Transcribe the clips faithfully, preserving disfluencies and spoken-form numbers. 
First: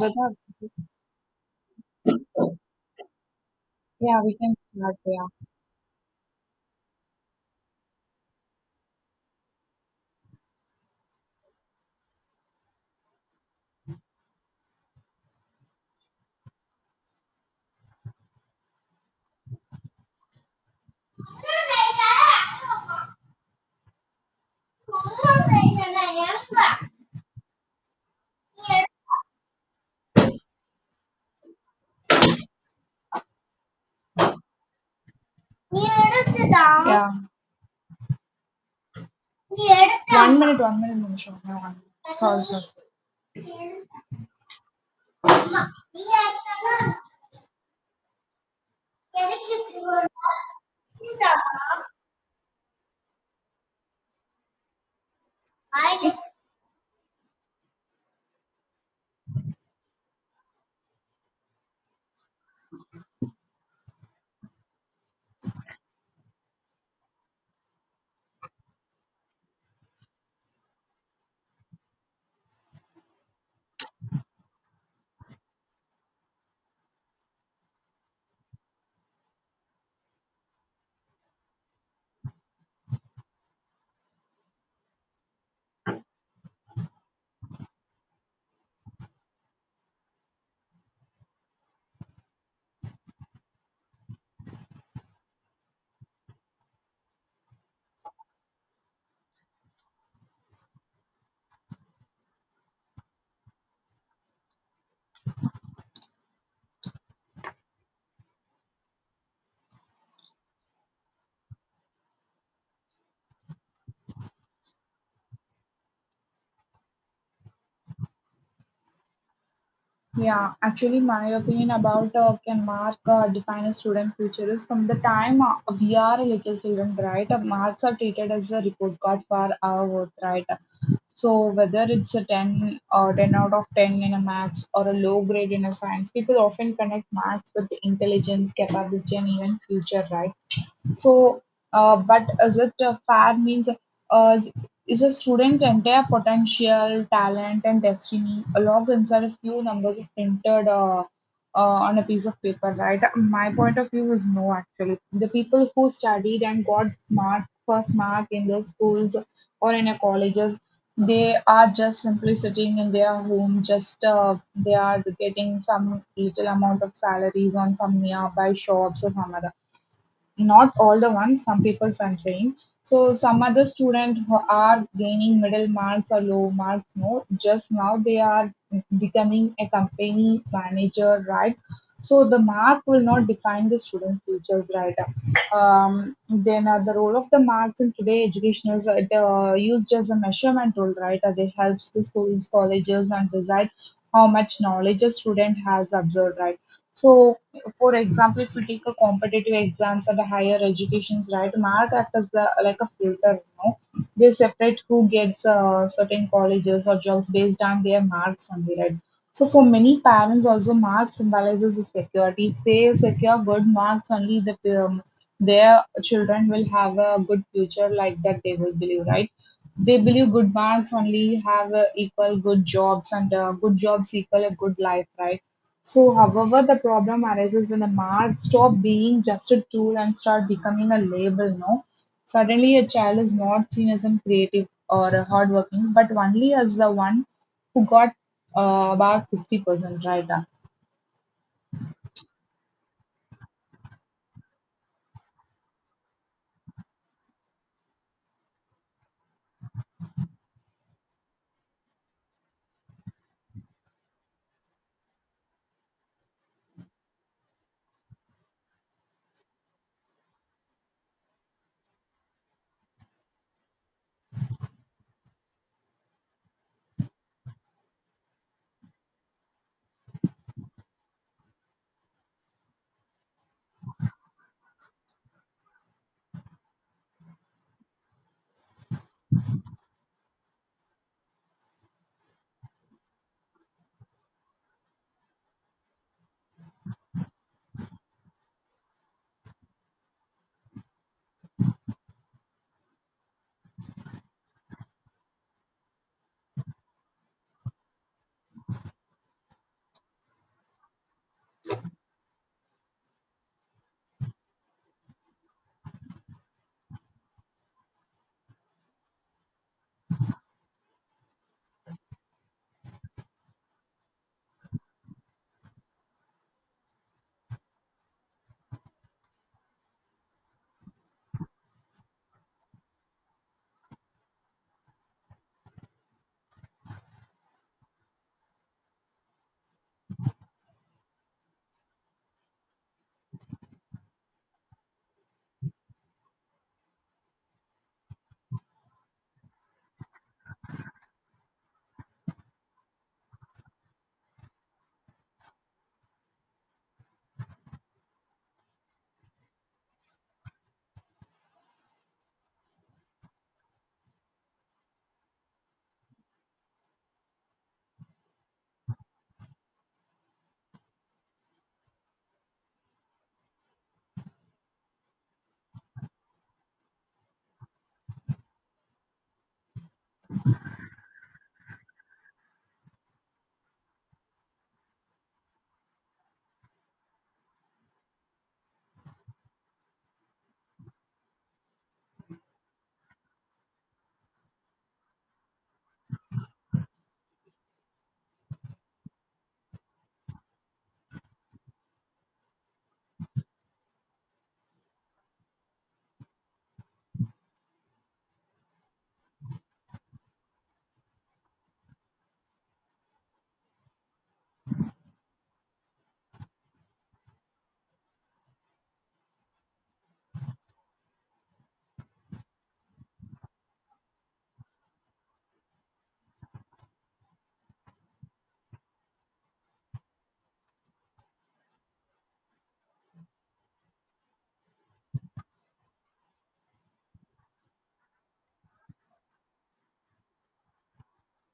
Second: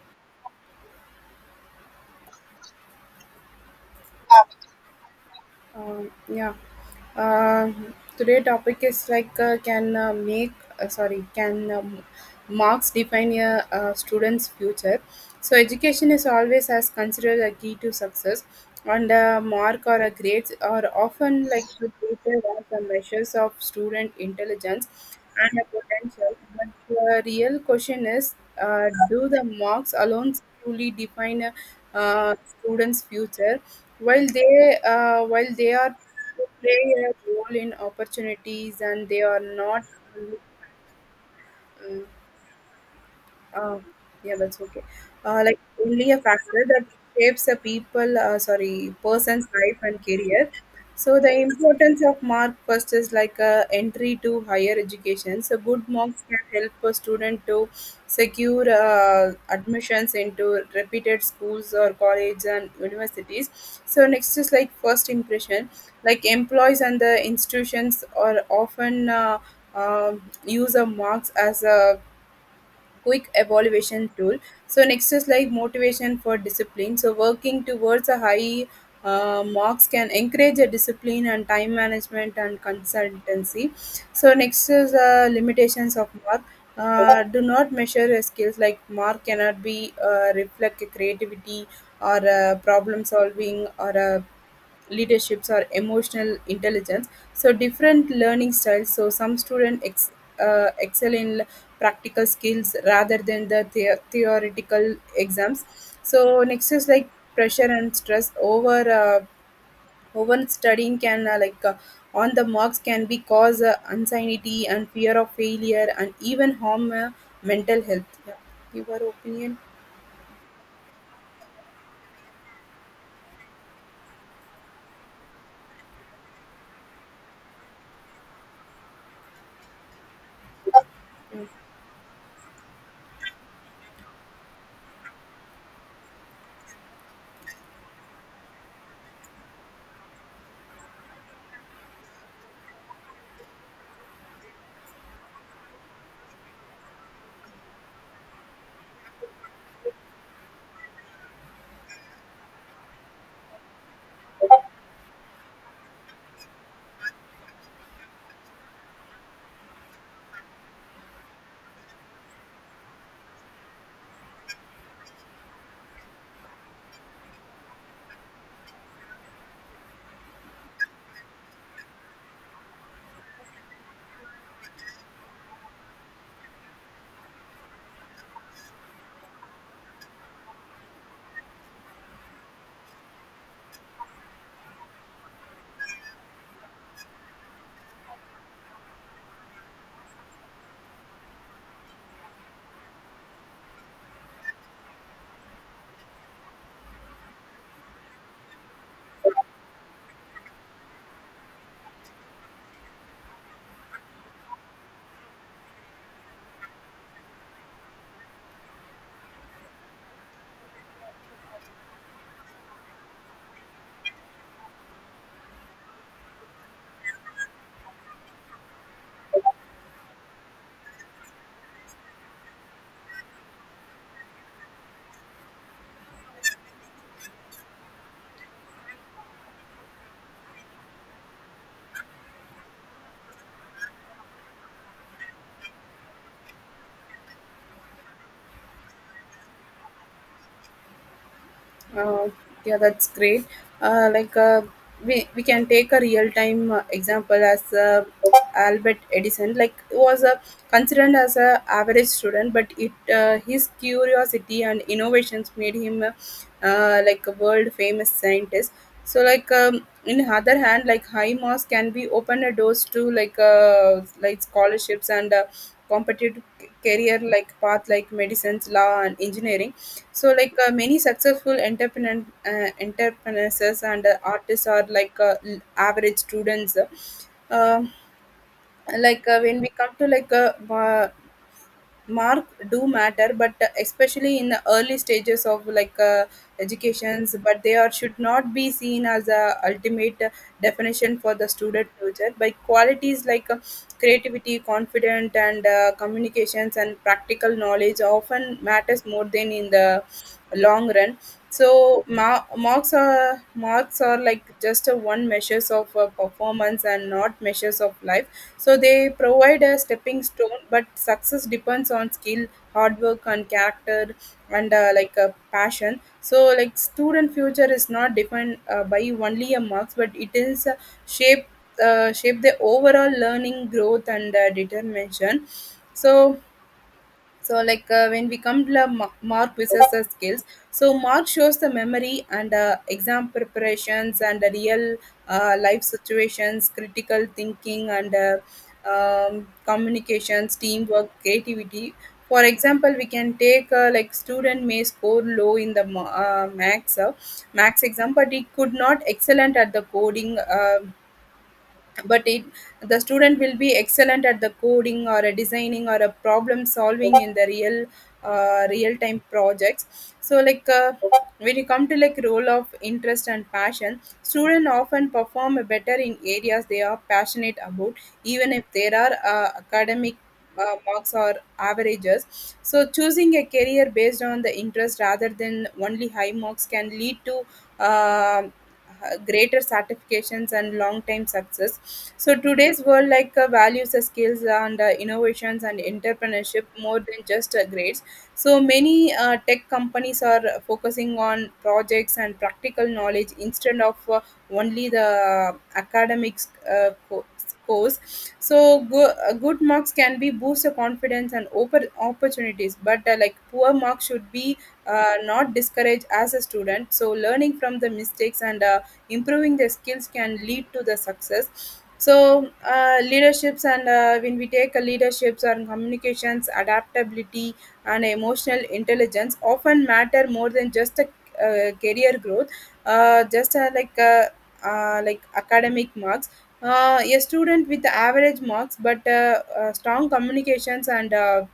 But that, yeah, we can start there. Um, yeah. Uh, Today topic is like uh, can uh, make uh, sorry can um, marks define a, uh student's future. So education is always as considered a key to success, and a mark or a grades are often like treated as the measures of student intelligence and a potential. But the real question is, uh, do the marks alone truly define a uh, student's future? While they uh, while they are they play Yeah. a role in opportunities and they are not. One minute, one minute, Munishwa. No, one minute. mm, Sorry, sorry. uh, yeah, that's okay. Uh, like only a factor that shapes a people, uh, sorry, person's life and career. So the importance of mark first is like a entry to higher education. So good marks I can help a student to secure uh, admissions into reputed schools or colleges and universities. So next is like first impression. Like employees and the institutions are often uh, um use of marks as a quick evaluation tool. So next is like motivation for discipline. So working towards a high uh, marks can encourage a discipline and time management and consultancy. So next is uh, limitations of mark. Uh, do not measure uh, skills. Like mark cannot be uh, reflect creativity or uh, problem solving or uh, leaderships or emotional intelligence. So different learning styles, so some students ex, uh, excel in practical skills rather than the, the theoretical exams. So next is like pressure and stress over uh, over studying can uh, like uh, on the marks can be cause uh, anxiety and fear of failure and even harm uh, mental health. Yeah, your opinion. Yeah, actually, my opinion about uh, can mark uh, define a student future is from the time uh, we are a little children, right? Uh, marks are treated as a report card for our work, right? So whether it's a ten or ten out of ten in a maths or a low grade in a science, people often connect marks with intelligence, capability, and even future, right? So, uh, but is it uh, fair means uh, is a student's entire potential, talent, and destiny locked inside a few numbers printed uh, uh, on a piece of paper, right? My point of view is no, actually. The people who studied and got mark first mark in their schools or in their colleges, they are just simply sitting in their home. Just uh, they are getting some little amount of salaries on some nearby shops or some other not all the ones, some people I'm saying. So some other students who are gaining middle marks or low marks, no, just now they are becoming a company manager, right? So the mark will not define the student futures, right? Um, then uh, the role of the marks in today education is uh, used as a measurement tool, right? Uh, they helps the schools, colleges, and decide how much knowledge a student has observed, right? So for example, if you take a competitive exams at a higher educations, right, mark act as the like a filter, you know. They separate who gets uh, certain colleges or jobs based on their marks only, right? So for many parents, also marks symbolizes the security. If they secure good marks, only the um, their children will have a good future like that. They will believe, right? They believe good marks only have uh, equal good jobs, and uh, good jobs equal a good life, right? So, however, the problem arises when the mark stop being just a tool and start becoming a label. No, suddenly a child is not seen as a creative or a hardworking, but only as the one who got uh, about sixty percent right. uh. Uh, yeah, that's great. Uh, like uh, we we can take a real time uh, example as uh, Albert Edison. Like he was a considered as a average student, but it uh, his curiosity and innovations made him uh, uh, like a world famous scientist. So like um, in other hand, like high marks can be open a doors to like uh, like scholarships and uh, competitive c- career like path like medicines, law and engineering. So like uh, many successful entrepreneur uh, entrepreneurs and uh, artists are like uh, l- average students. Uh, like uh, when we come to like uh, wa- mark do matter, but especially in the early stages of like uh, educations, but they are should not be seen as a ultimate definition for the student future by qualities like uh, creativity confident and uh, communications and practical knowledge often matters more than in the long run. So ma- marks are marks are like just a one measures of uh, performance and not measures of life. So they provide a stepping stone, but success depends on skill, hard work, and character, and uh, like a passion. So like student future is not defined uh, by only a marks, but it is uh, shaped uh, shape the overall learning growth and uh, determination. So so like uh, when we come to love, Ma- mark possesses the skills. So mark shows the memory and uh, exam preparations and the real uh, life situations, critical thinking and uh, um, communications, teamwork, creativity. For example, we can take uh, like student may score low in the ma- uh, max uh, max exam, but he could not excellent at the coding uh, but it The student will be excellent at the coding or a designing or a problem solving in the real uh, real time projects. So like uh, when you come to like role of interest and passion, students often perform better in areas they are passionate about, even if there are uh, academic uh, marks or averages. So choosing a career based on the interest rather than only high marks can lead to um uh, greater satisfactions and long time success. So today's world like uh, values the skills and uh, innovations and entrepreneurship more than just uh, grades. So many uh, tech companies are focusing on projects and practical knowledge instead of uh, only the academics uh, co- scores. So go- uh, good marks can be boost the confidence and open opportunities, but uh, like poor marks should be uh, not discouraged as a student. So learning from the mistakes and uh, improving their skills can lead to the success. So uh, leaderships and uh, when we take a leaderships and communications, adaptability and emotional intelligence often matter more than just a uh, career growth, uh, just uh, like uh, uh, like academic marks. Uh, a student with average marks but uh, uh, strong communications and uh,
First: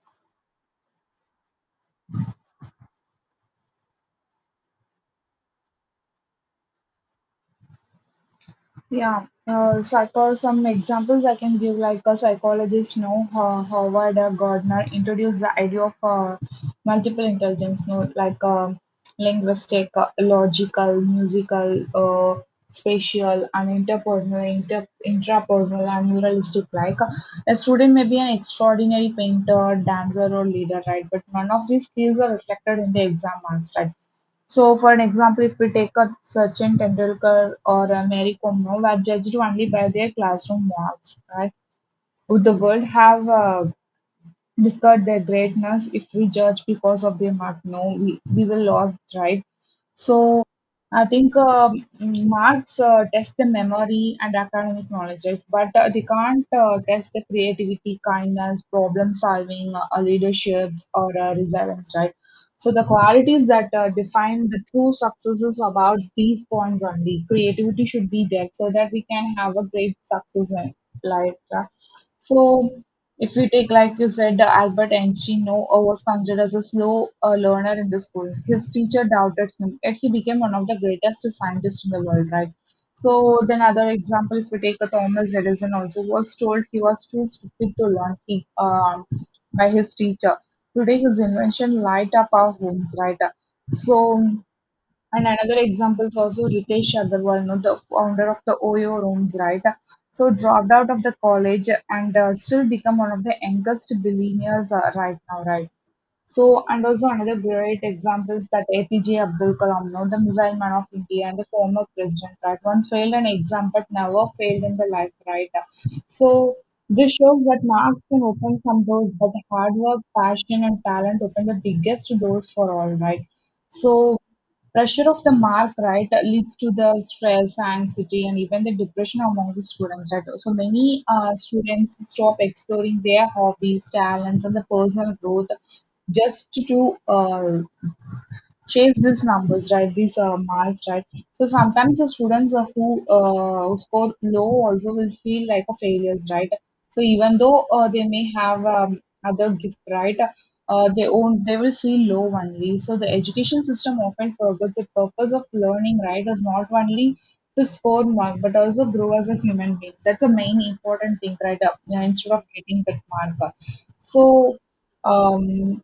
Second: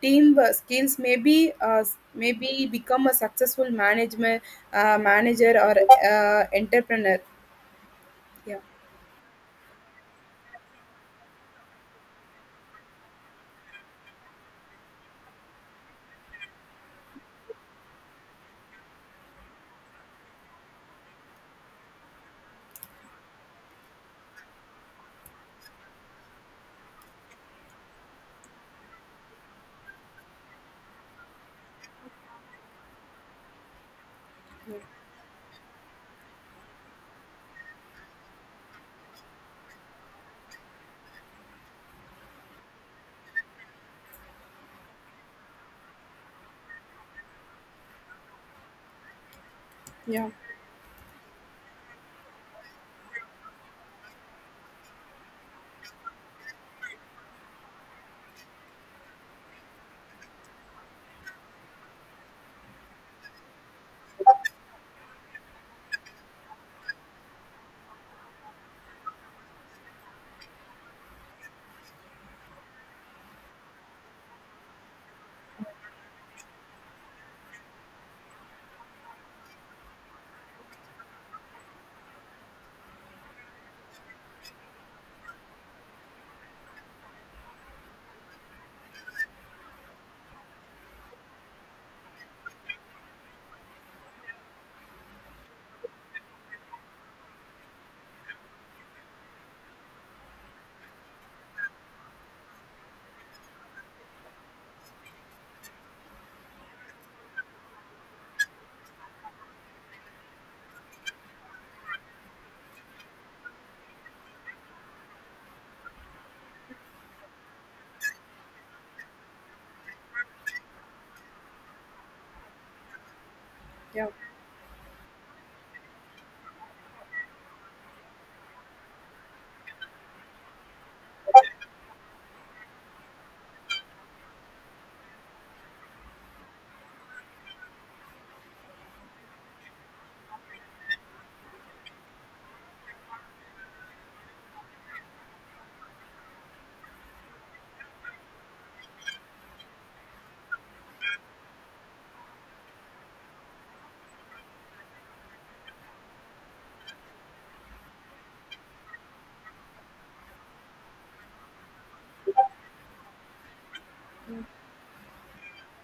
team uh, skills may be uh, may be become a successful manager uh, manager or uh, entrepreneur. Yeah, Yeah, uh, psycho. Some examples I can give, like a psychologist, no, uh, Howard uh, Gardner introduced the idea of uh, multiple intelligence, no, like um linguistic, uh, logical, musical, uh, spatial, and interpersonal, inter intrapersonal, and neuralistic. Like uh, a student may be an extraordinary painter, dancer, or leader, right? But none of these skills are reflected in the exam marks, right? So, for an example, if we take a Sachin Tendulkar or a Mary Kom, now, were judged only by their classroom marks, right? Would the world have uh, discard their greatness. If we judge because of their mark, no, we, we will lose, right? yeah, So I think um, marks uh, test the memory and academic knowledge, right? But uh, they can't uh, test the creativity, kindness, problem solving, uh, leaderships, or uh, resilience, right? So the qualities that uh, define the true success is about these points only. Creativity should be there so that we can have a great success in life. Yeah. So if we take, like you said, uh, Albert Einstein, no, uh, was considered as a slow uh, learner in the school. His teacher doubted him, yet he became one of the greatest scientists in the world, right? So then, other example, if we take a Thomas Edison, also was told he was too stupid to learn he, um by his teacher. Today, his invention light up our homes, right? So and another example is also Ritesh Agarwal, you know, the founder of the OYO rooms, right? So dropped out of the college and uh, still become one of the youngest billionaires uh, right now, right? So, and also another great example is that A P J Abdul Kalam, now the missile man of India and the former president, right? Once failed an exam but never failed in the life, right? So, this shows that marks can open some doors, but hard work, passion, and talent open the biggest doors for all, right? yeah, So, pressure of the mark, right, leads to the stress, anxiety, and even the depression among the students, right? So, many uh, students stop exploring their hobbies, talents, and the personal growth just to uh, chase these numbers, right? These uh, marks, right? So sometimes the students uh, who uh, who score low also will feel like a failures, right? So even though uh, they may have um, other gift, right? Uh, they own they will feel low only. So the education system often forgets the purpose of learning, right? Is not only to score mark, but also grow as a human being. That's the main important thing, right? Uh, yeah, instead of getting that mark. So um,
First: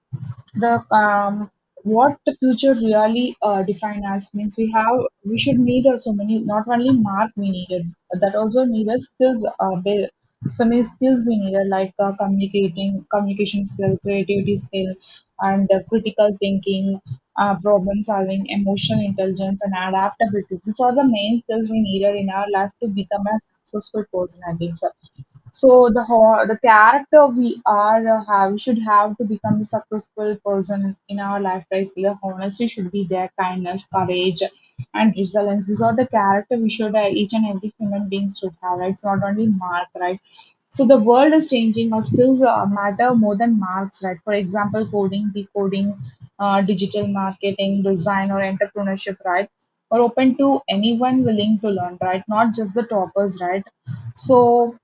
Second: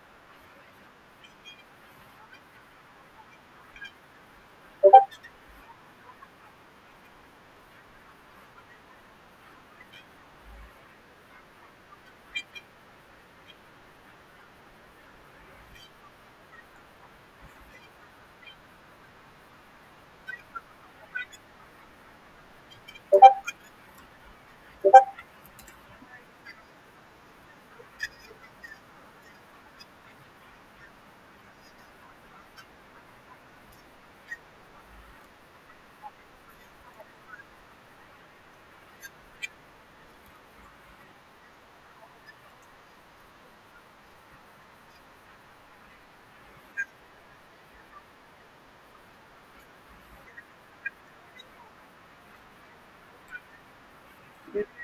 the um, what the future really uh, define as means we have we should need uh, so many not only mark we needed that also need a skills uh, ba- so many skills we needed like uh, communicating communication skill creativity skill and uh, critical thinking uh, problem solving emotional intelligence and adaptability these are the main skills we needed in our life to become a successful person I think so. So the ho- the character we are uh, have we should have to become a successful person in our life, right? The honesty should be there, kindness, courage, and resilience. These are the character we should uh, each and every human being should have, right? It's not only mark, right? So the world is changing. Our skills uh, matter more than marks, right? For example, coding, decoding, uh, digital marketing, design, or entrepreneurship, right? Are open to anyone willing to learn, right? Not just the toppers, right? So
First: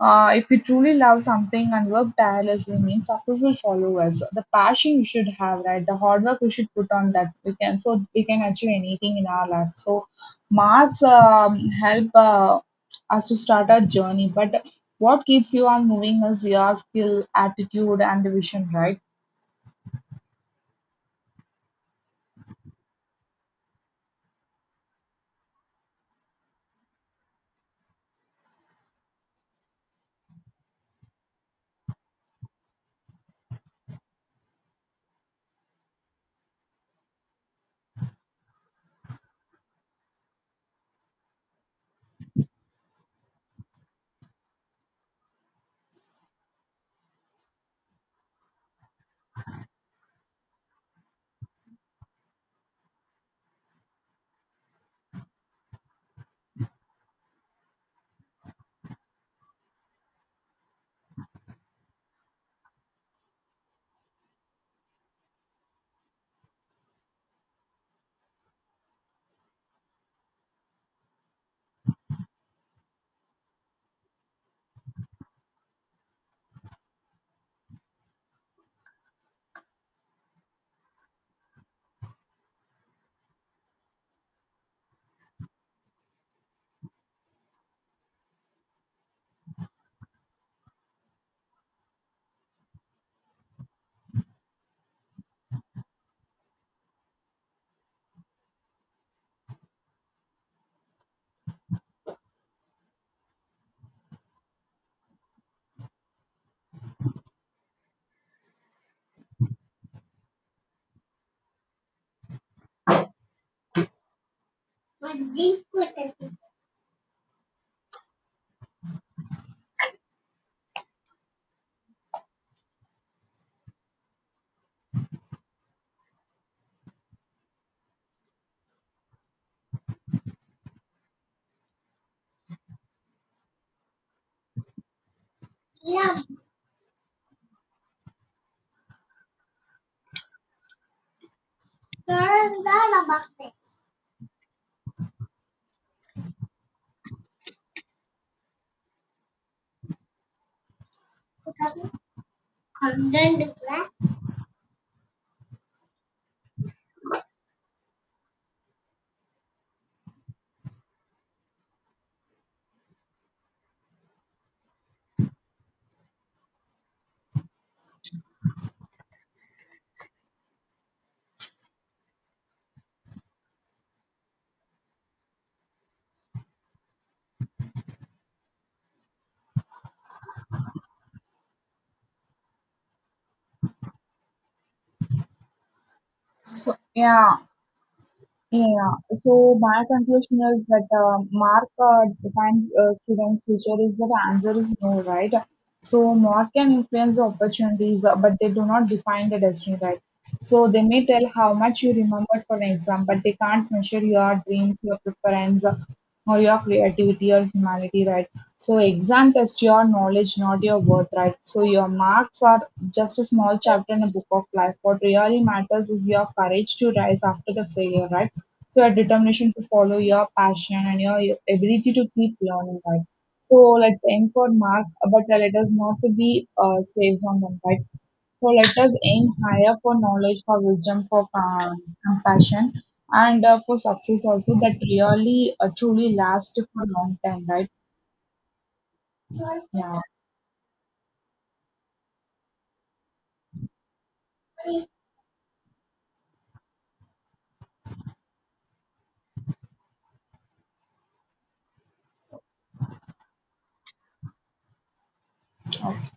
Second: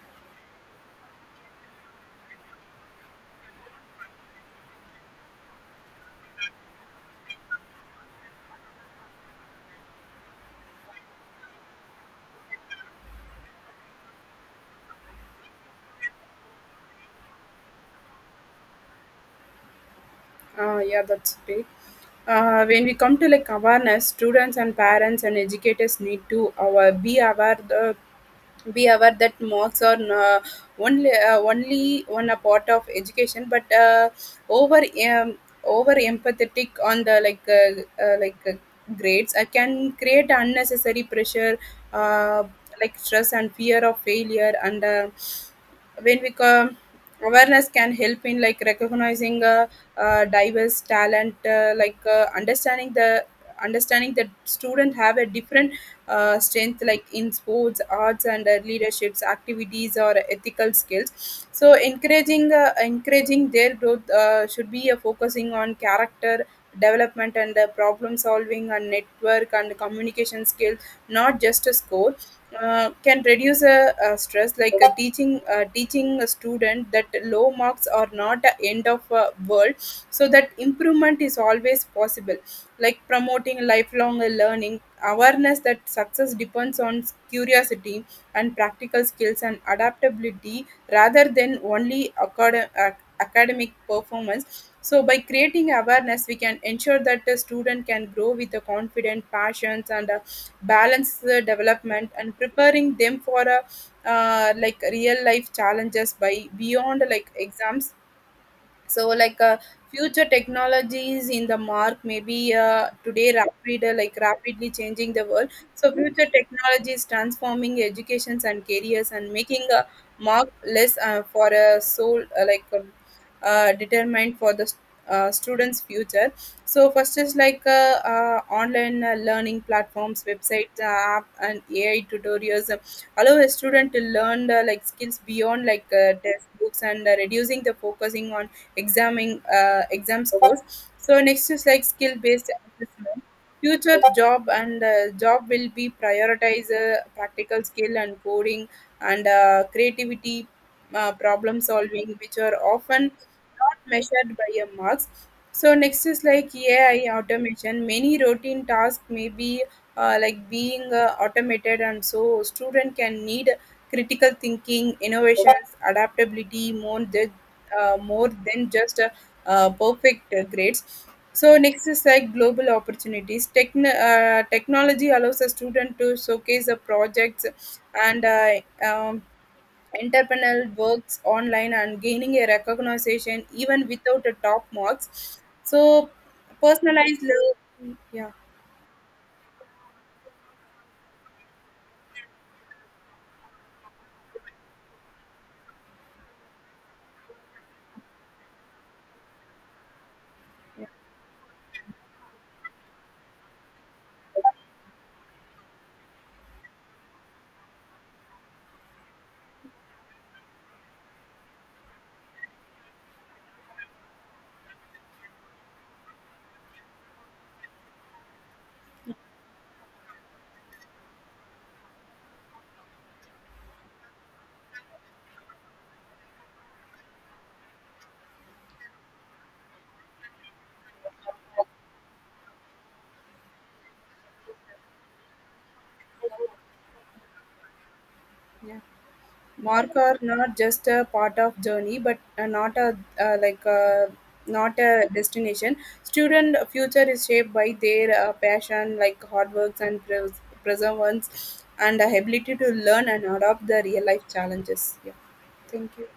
uh, if we truly love something and work tirelessly, means success will follow us. The passion we should have, right? The hard work we should put on that we can, so we can achieve anything in our life. So, marks um, help uh, us to start our journey. But what keeps you on moving is your skill, attitude, and vision, right? uh, yeah. That's great. Uh, when we come to like awareness, students and parents and educators need to uh, be aware the be aware that marks are uh, only uh, only one a part of education, but uh, over um, over empathetic on the like uh, uh, like uh, grades, I can create unnecessary pressure, uh, like stress and fear of failure. And uh, when we come, awareness can help in like recognizing uh, uh, diverse talent, uh, like uh, understanding the understanding that student have a different uh, strength, like in sports, arts, and uh, leaderships activities or ethical skills. So encouraging uh, encouraging their growth uh, should be uh, focusing on character development and uh, problem solving and network and communication skills, not just a score, uh, can reduce uh, uh, stress. Like uh, teaching uh, teaching a student that low marks are not the end of uh, world, so that improvement is always possible. Like promoting lifelong uh, learning awareness that success depends on curiosity and practical skills and adaptability rather than only acad- ac- academic performance. So by creating awareness, we can ensure that the student can grow with the confident passions and a balanced uh, development and preparing them for a uh, like real life challenges by beyond like exams. So like uh, future technologies in the mark maybe uh, today rapid uh, like rapidly changing the world. So future technologies transforming educations and careers and making a mark less uh, for a soul uh, like um, uh, determined for the uh, students future. So first is like uh, uh, online uh, learning platforms, websites, uh, app and AI tutorials uh, allow a student to learn uh, like skills beyond like uh, textbooks and uh, reducing the focusing on examing uh, exam scores. So next is like skill based assessment. Future job and uh, job will be prioritize uh, practical skill and coding and uh, creativity, uh, problem solving, which are often not measured by your marks. So next is like A I automation. Many routine tasks may be uh, like being uh, automated, and so student can need critical thinking, innovations, adaptability more than uh, more than just uh, uh, perfect uh, grades. So next is like global opportunities. Techn- uh, technology allows a student to showcase the projects and uh, um, entrepreneurial works online and gaining a recognition even without a top marks. So So personalized, yeah, learn- yeah. Yeah, so my conclusion is that uh, mark uh, defined uh, students' future is that answer is no, right? So mark can influence the opportunities, uh, but they do not define the destiny, right? So they may tell how much you remembered for an exam, but they can't measure your dreams, your preference, uh, or your creativity or humanity, right? So exam test your knowledge, not your worth, right? So your marks are just a small chapter in a book of life. What really matters is your courage to rise after the failure, right? So your determination to follow your passion and your, your ability to keep learning, right? So let's aim for mark, but uh, let us not to be uh, slaves on them, right? So let us aim higher for knowledge, for wisdom, for uh, compassion, and uh, for success also that really uh, truly lasts for a long time, Yeah. Mark right? are not just a part of journey, but uh, not a uh, like uh, not a Yeah. destination. Student future is shaped by their uh, passion, like hard works and pres- perseverance and ability to learn and adopt the real life challenges. Yeah, thank you.